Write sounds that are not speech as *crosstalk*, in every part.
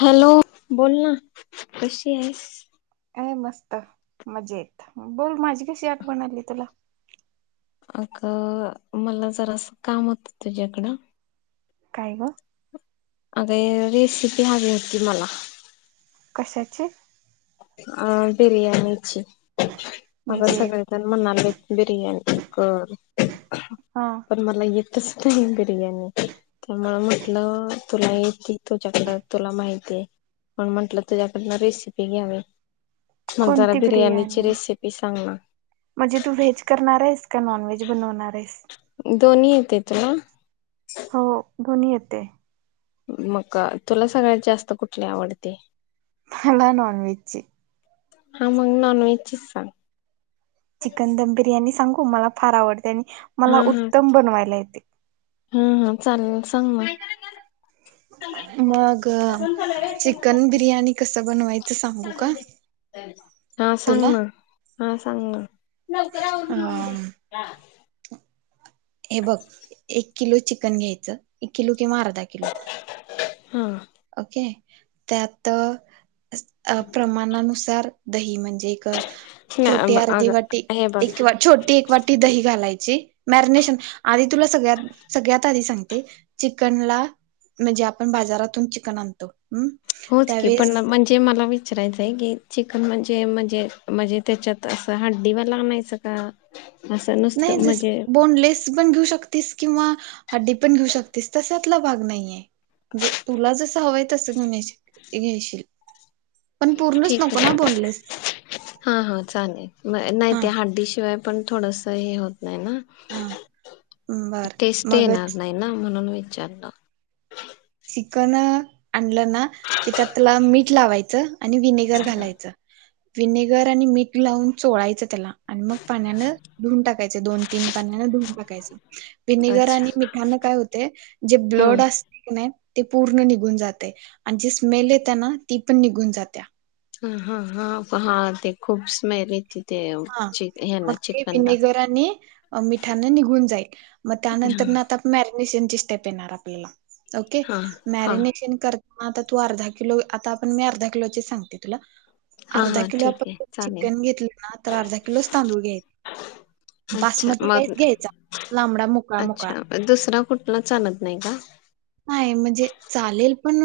Hello बोल ना, कशी आहेस? काय मस्त मजेत बोल माझी कशी आठवण आली तुला? अग मला जरासं काम होतं तुझ्याकडं. काय ग? अग ये रेसिपी हवी होती मला. कशाची अ बिर्याणीची अगं म्हणजे सगळे जन म्हणालेत बिर्याणी कर हा पण मला येतच नाही बिर्याणी त्यामुळं म्हटलं तुला येती तुझ्याकड तुला माहितीय पण म्हंटलं तुझ्याकडन रेसिपी घ्यावी मग जरा कोणती बिर्याणीची बिर्याणी रेसिपी सांग ना म्हणजे तू व्हेज करणार आहेस का नॉन व्हेज? बनणार आहेस दोन्ही येते तुला हो दोन्ही येतय मग अ तुला सगळ्यात जास्त कुठली आवडते? मला नॉन व्हेज ची हा मग नॉन व्हेज चीच सांग चिकन दम बिर्याणी सांगू मला फार आवडते आणि मला उत्तम बनवायला येते हम्म हम चालेल सांग ना हा मग चिकन बिर्याणी कस बनवायचं सांगू का? हा सांग तुला ना हा सांग ना अ *unintelligible* हे बघ एक किलो चिकन घ्यायचं एक किलो किंवा अर्धा किलो हा ओके त्यात अ अ प्रमाणानुसार दही म्हणजे एक छोटी नाही अग अर्धी वाटी, हे बघ एक वाटी छोटी एक वाटी दही घालायची मॅरिनेशन आधी तुला सगळ्यात सगळ्यात आधी सांगते चिकन ला म्हणजे आपण बाजारातून चिकन आणतो हम होच की पण म्हण ते मला विचारायचं की चिकन म्हणजे म्हणजे म्हणजे त्याच्यात अस हड्डी वाल आणायचं का असं नाही नुसतं म्हणजे जसं बोनलेस कस पण घेऊ शकतीस किंवा हड्डी पण घेऊ शकतीस तशातला भाग नाहीये जे तुला जसं हवंय तसं घेऊन येशील पण पूर्णच ठीक नको ना आहे बोनलेस हा हा चालेल म नाही हा ते हड्डी शिवाय पण थोडस हे होत नाही ना हा बर टेस्ट मग येणार नाही ना म्हणून विचारलं चिकन आणलं ना त्यात त्याला मीठ लावायचं आणि विनेगर घालायचं विनेगर आणि मीठ लावून चोळायचं त्याला आणि मग पाण्यानं धुऊन टाकायचं दोन तीन पाण्यान धुऊन टाकायचं विनेगर अच्छा आणि मिठान काय होतय जे ब्लड हम्म असते की नाही ते पूर्ण निघून जातय आणि जी स्मेल येत्या ना ती पण निघून जात्या हा हा हा प हा ते खूप स्मेल येती हा मग ते विनेगर आणि अ मिठाने निघून जाईल मग त्या नंतर ना आता मॅरेनिशन ची स्टेप येणार आपल्याला ओके हा हा मॅरेनिशन कर आता तू अर्धा किलो आता आपण मी अर्धा किलो ची सांगते तुला हा अर्धा हा किलो ठीक आहे आपण चालेल चिकन घेतलं ना तर अर्धा किलोच तांदूळ घ्यायच अच्छा बासमती राईस मग घ्यायचा लांबडा मोकळा मोकळा अच्छा दुसरा कुठला चालत नाही का नाही म्हणजे चालेल पण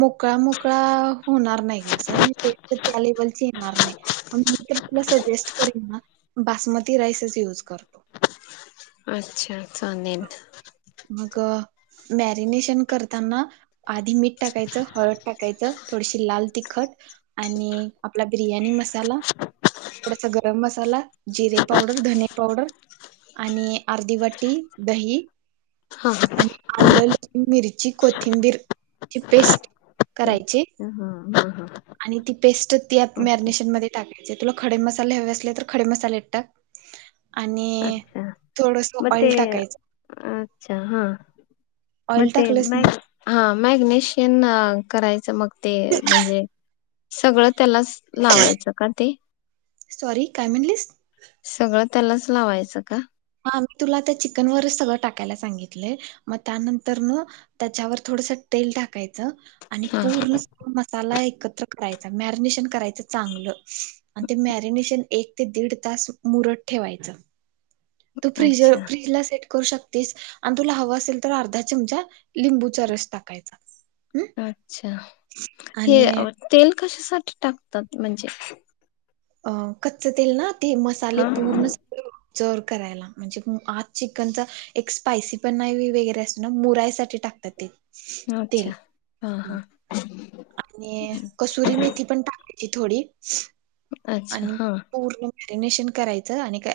मोकळा मोकळा होणार नाही ग असं आणि ते तर त्या लेवलची येणार नाही. पण मी तर तुला सजेस्ट करीन ना बासमती राईस च युज करतो. अच्छा चालेल. मग मॅरिनेशन करताना आधी मीठ टाकायचं हळद टाकायचं थोडीशी लाल तिखट आणि आपला बिर्याणी मसाला थोडासा गरम मसाला, जिरे पावडर, धने पावडर आणि अर्धी वाटी दही हा आणि आलं लसूण मिरची कोथिंबीरची पेस्ट करायची हा हा हा आणि ती पेस्ट त्या ओके मॅरिनेशन मध्ये टाकाय म्हणजे तुला खडे मसाले हवे असले तर खडे मसाले टाक आणि अच्छा थोडस मग ऑइल टाकायचं. अच्छा हा. मग ऑइल ते टाकलंस मॅ ना हा मॅग्नेशिअन करायचं मग ते म्हणजे सगळं त्यालाच लावायचं का ते सॉरी काय म्हणलीस? सगळं त्यालाच लावायचं का? हा मी तुला त्या चिकन वरच सगळं टाकायला सांगितलंय मग त्यानंतरन त्याच्यावर थोडस तेल टाकायचं आणि हा पूर्ण मसाला एकत्र करायचा, मॅरिनेशन करायचं चांगलं आणि ते मॅरिनेशन एक ते दीड तास मुरत ठेवायचं. तू फ्रीजर अच्छा फ्रीजला सेट करू शक तेस आणि तुला हवं असेल तर अर्धा चमचा लिंबूचा रस टाकायचा. हम् अच्छा! हे आणि तेल कशासाठी टाकतात म्हणजे अ कच्च तेल ना ते मसाले हा पूर्ण जोर करायला म्हणजे म आज चिकनचा एक स्पायसी पण नाही वगरै असत ना मुरायसाठी टाकतात ते अच्छा तेल हा हम्म. हा. आणि कसुरी मेथी पण टाकायची थोडी अच्छा आणि हा पूर्ण मॅरिनेशन करायचं आणि काय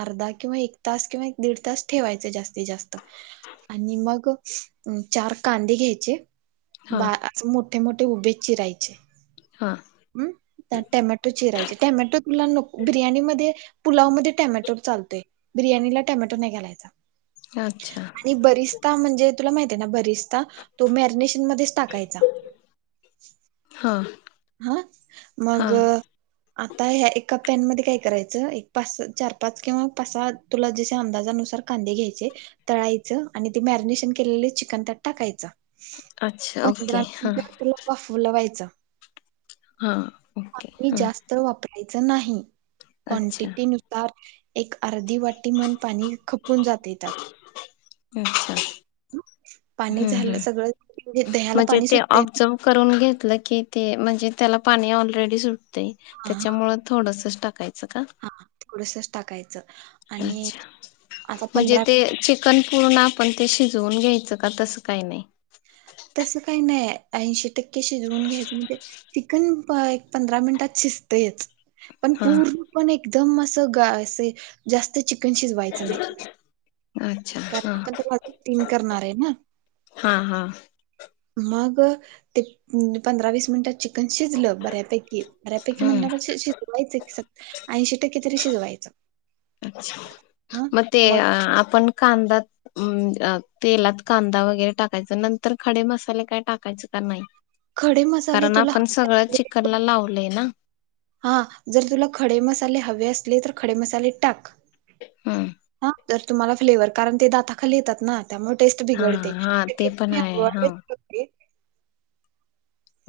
अर्धा किंवा एक तास किंवा दीड तास ठेवायचं जास्तीत जास्त आणि मग चार कांदे घ्यायचे हा बा मोठे मोठे उभे चिरायचे हा. ह टॅमॅटो चिरायचे टॅमॅटो तुला नको बिर्याणीमध्ये पुलावमध्ये टॅमॅटो चालतोय बिर्याणीला टॅमॅटो नाही घालायचा. अच्छा! आणि बरिस्ता म्हणजे तुला माहित आहे ना बरिस्ता तो मॅरिनेशन मध्येच टाकायचा. हा. हा हा मग आता ह्या एका पॅन मध्ये काय करायचं एक पाच चार पाच किंवा पाच सहा तुला जसे अंदाजानुसार कांदे घ्यायचे तळायचं आणि ते मॅरिनेशन केलेले चिकन त्यात टाकायचं. अच्छा ओके पंधरा हा मिनिट त्याला वाफवल व्हायचं. हा. ओके पानी हा जास्त वापरायच नाही, अच्छा क्वांटिटी नुसार एक अर्धी वाट वाटी मन पाणी खपून जात त्यात. अच्छा पाणी हम्म झालं हम्म सगळं. दह्याला म्हणजे पाणी ते सुटतेयनी. ऑब्झर्व करून घेतलं की ते म्हणजे त्याला पाणी ऑलरेडी सुटते. हा त्याच्यामुळे थोडसच टाकायचं का? हा थोडस टाकायचं. आणि अच्छा, आता म्हणजे पंधरा ते ची चिकन पूर्ण आपण ते शिजवून घ्यायचं का? तसं काही नाही. तस काही नाही. ऐंशी टक्केशी शिवाऊन घ्यायचं म्हणजे कण एक पंधरा मिनिटात शिजतयच. पण हा पूर्ण पण एकदम ग असे जास्त चिकन शिजवायच नाही. *inaudible* कारण आ ते माझ तीन करणारे ना. हा हा मग ते पंधरा वीस मिनिटात चिकन शिजलं. बऱ्यापैकी. बऱ्यापैकी हम्म म्हणण्यापेक्षा शिजवायचं. ऐंशी टक्के तरी शिजवायचं. मग ते आपण कांदा अ तेलात कांदा वगैरे टाकायचा. नंतर खडे मसाले काय टाकायच का नाही? खडे मसाले कारण तुला आपण सगळं चिकनला लावलंय ना. हा जर तुला खडे मसाले हवे असले, तर खडे मसाले टाक. हम्म. हा, तर तुम्हाला फ्लेवर. कारण ते दाताखाली येतात ना. त्यामुळे मग टेस्ट हा बिघडते. हा ते पण आहे हा. *unintelligible*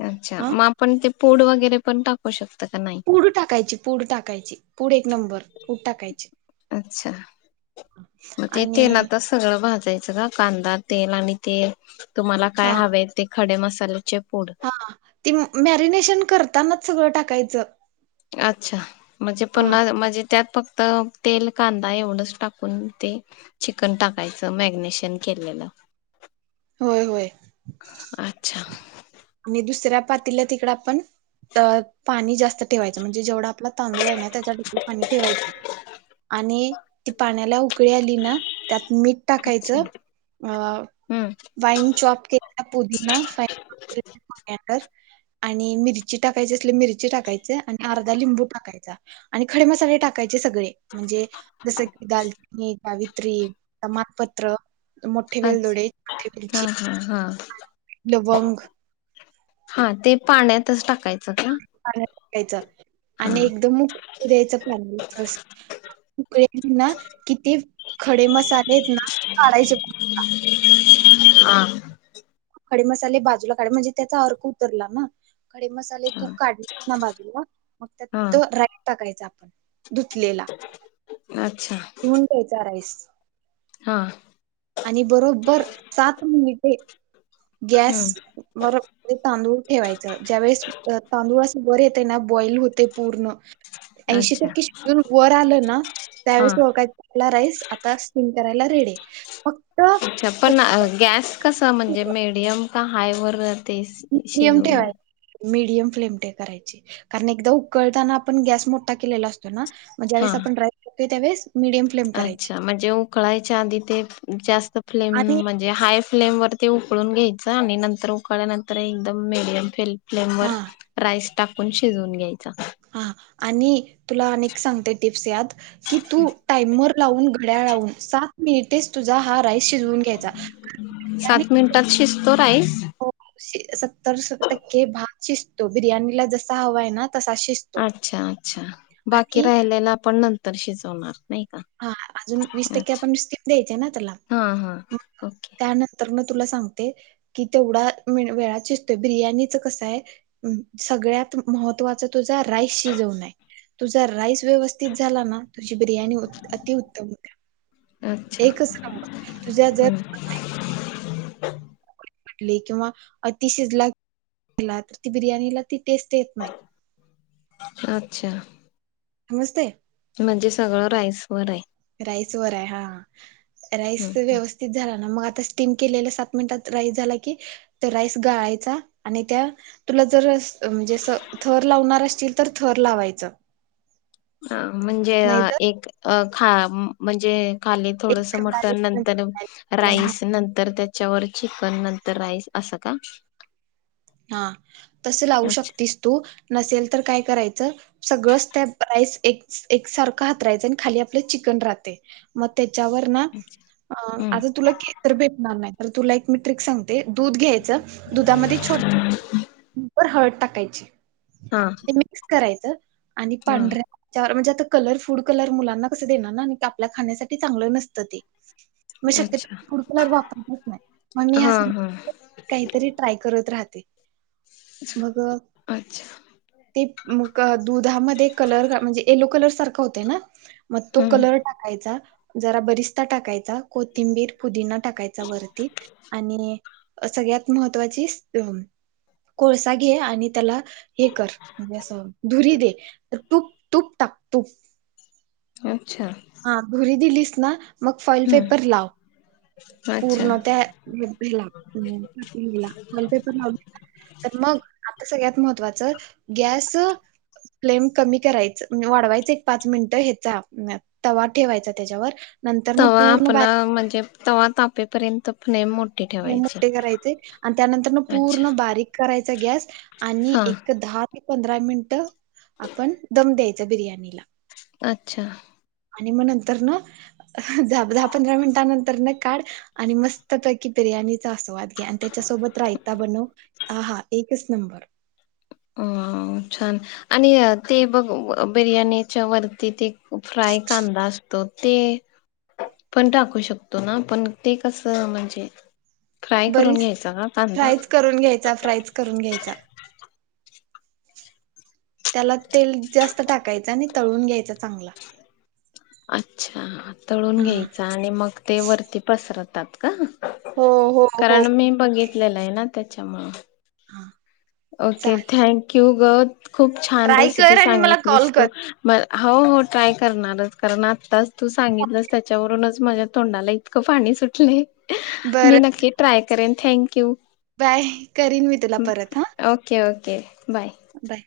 अच्छा हा मग आपण ते पूड वगैरे पण टाकू शकत का नाही? पुड टाकायची. पूड टाकायची. पुड एक नंबर. पुड टाकायची. अच्छा मग ते आणि तेलातच सगळं भाजयचं का? कांदा तेल आणि ते तुम्हाला काय हा हवेत. ते खडे मसाल्याचे पूड. हा. ती मॅरिनेशन करतानाच सगळं टाकायचं. अच्छा म्हणजे हा पुन्हा म्हणजे त्यात फक्त तेल कांदा एवढंच टाकून ते चिकन टाकायचं? मॅगनेशन केलेलं? होय होय. अच्छा! आणि दुसऱ्या पातेल्यात ईकड आपण त पाणी जास्त ठेवायचं. म्हणजे जेवढा आपला तांदूळे ना त्याच्या ठीक पाणी ठेवायचं. आणि ती पाण्याला उकळी आली ना, त्यात मीठ अच्छा टाकायचं. अ हम्म वाईन चॉप केल्या पुदीना फा मोन्यागर आणि मिरची टाकायची असली. मिरची टाकायची. आणि अर्धा लिंबू टाकायचा. आणि खडे मसाले टाकायचे सगळे. म्हणजे जस की दालचिनी, सावित्री, तमानपत्र. मोठे अच्छा वेलदोडे, छठे, वेलची हा हा हा. लवंग. हा ते पाण्यातच टाकायचं का? पाण्यात टाकायच हा आणि एकदम उकळू द्यायच फॅम व अस उकळी आली ना. कि ते खडे मसालेयेत ना. काडायचे. हा खडे मसाले बाजूला काढ. म्हणजे त्याचा अर्क उतरला ना. खडे मसाले तू हा काढलेत ना, बाजूला मग त्यात हा तो राईस टाकायच आपण, धुतलेला. अच्छा! धुवून घ्यायचा राईस हा. आणि बरोबबर सात मिनिटे गॅस हम्म *unintelligible* तांदूळ ठेवायचं. ज्यावेळीस तांदूळ अस वर येतय ना बॉईल होते पूर्ण अच्छा *unintelligible* वर आलं ना हा त्यावेळेस ओळखायच आपला राईस आता सिम करायला रेडी फक्त अच्छा, पण गॅस कसं म्हणजे मीडियम का हाय वर ते मीडियम शिजवून घे. ठेवायची मीडियम फ्लेम ते करायची कारण एकदा उकळताना आपण गॅस मोठा केलेला असतो ना, हा *unintelligible* अच्छा! म्हणजे उकळायच्या आधी ते जास्त फ्लेम आणि म्हणजे हाय फ्लेम वरती उकळून घ्यायचं आणि नंतर उकळल्यानंतर एकदम मीडियम फ्लेम फ्लेम वर हा राईस टाकून शिजवून घ्यायचा. हा आणि तुला मी एक सांगते टिप्स यात की, तू टाइमर लावून, घड्याळ लावून सात मिनिटेस तुझा हा राईस शिजवून घ्यायचा. सात मिनिटात शिजतो राईस. हो, सत्तर टक्के भात शिजतो बिर्याणीला जसा हवा आहे ना तसा शिजतो. अच्छा, अच्छा! बाकी आणि राहिल्याला आपण नंतर शिजवणार नाही का? हा अजून वीस टक्के अच्छा आपण स्टिम द्यायची आहे ना त्याला हा हा ओके त्यानंतर तर मी तुला सांगते. कि तेवढा वेळा शिजतोय. बिर्याणीच कसं आहे सगळ्यात महत्त्वाचं तुझा राईस शिजवणे आहे. तुझा राईस व्यवस्थित झाला ना तुझ बिर्याणी अतिउत्तम अच्छा एकच नंबर तुझ्या जर *inaudible* किंवा अति शिजला गेला तर ती बिर्याणीला ती टेस्ट येत नाही. अच्छा! नुसते म्हणजे सगळं राईस वर आहे राईसवर आहे हा राईस हम्म व्यवस्थित झाला ना, मग आता स्टीम केलेला सात मिनिटात राईस झाला की त्या राईस गळायचा आणि त्या तुला जर म्हणजे थर लावणार असतील तर थर लावायचं अ म्हणजे नाही तर एक खा म्हणजे खाली थोडस एक मटण नतंर राईस नंतर त्या त्याच्यावर चिकन नंतर राईस असं का हा तस लावू अच्छा शकतीस तू नसेल तर काय करायचं सगळंच त्या एक एक सारखं हातरायच आणि खाली आपलं चिकन राहतय म त्याच्यावर ना हम्म आता तुला केसर भेटणार नाही तर तुला एक मि ट्रिक सांग ते दूध घ्यायचं दुधामध्ये छोटी चिमुटभर हळद टाकायची हा ते मिक्स करायच आणि हा पांढऱ्या त्यावर म्हणजे आता कलर फूड कलर मुलांना कसं देणार ना, आपल्या खाण्यासाठी चांगलं नसतं ते म शक्यतो अच्छा फूड कलर, वापरतच नाही, मग मी हा असं हा काहीतरी ट्राय करत राहते, मग अच्छा ते, म क दुधामध्ये कलर, म्हणजे येलो कलर सारखं होतय ना? मग तो हम्म कलर टाकायचा, जरा बरिस्ता टाकायचा, कोथिंबीर, पुदिना टाकायचा वरती आणि सगळ्यात महत्वाची, स अ कोळसा घे आणि त्याला हे कर, म्हणजे असं धुरी दे. तुप, तुप टाक, तुप अच्छा. हां, धुरी दिलीस ना, मग फॉईल हम्म पेपर लाव. अच्छा पूर्ण, त्या ह्याला, वॉलपेपर लाव तर मग, आता सगळ्यात महत्त्वाचं, गॅस प्लेम कमी करायच, म्हणजे वाढवायच एक पाच मिनटं, ह्याचा अ तवा ठेवायचा त्याच्यावर नंतर न तवा पूर्ण पन्हा, बारीक म्हणजे तवा तापेपर्यंत, पण ये मो हे मोठे करायचे आण त्यानंतर ण, अच्छा पूर्ण बारीक करायचा, गॅस आणि हा एक-दहा य पंधरा मिनिट, आपण दम द्यायचा, बिर्याणीला. अच्छा. आणि म नंतर न, अ दा-दहा पंधरा मिनिटां नंतर न, काढ आणि मस्त पे की बिर्याणीचा, आस्वाद घ्या आणि त्याच्या सोबत, रायता बनव, आ हा एकच नंबर. अं अं छान. आणि ते बघ, बिर्याणीच्या वरती, ते फ्राय कांदा असतो, ते पण टाकू शकतो ना, पण ते कसं, म्हणजे फ्राय करून बरीस, घ्यायचा का कांदा? फ्रायच करून घ्यायचा, फ्रायच करून घ्यायचा. त्याला, तेल जास्त टाकायचं आणि तळून घ्यायचा, चांगला अच्छा, तळून हा घ्यायचा आणि मग ते वरती पसरतात, का? हो हो हो कारण मी बघितलेलं ना, त्याच्यामुळं हा. ओके, चाल थँकयु गं, खूप छान ट्राय रेसिपी कर आणि मला सांगितलीस, कॉल कर तु म, हो हो ट्राय करणारच, कारण आत्ताच तू सांगितलंस, त्याच्यावरूनच, माझ्या तोंडाला ई तकं पाणी सुटले, मी बरं नक्की ट्राय करेन, थँंक यु. बाय, करीन मी तुला परत, हं. Okay, okay, bye. बाय.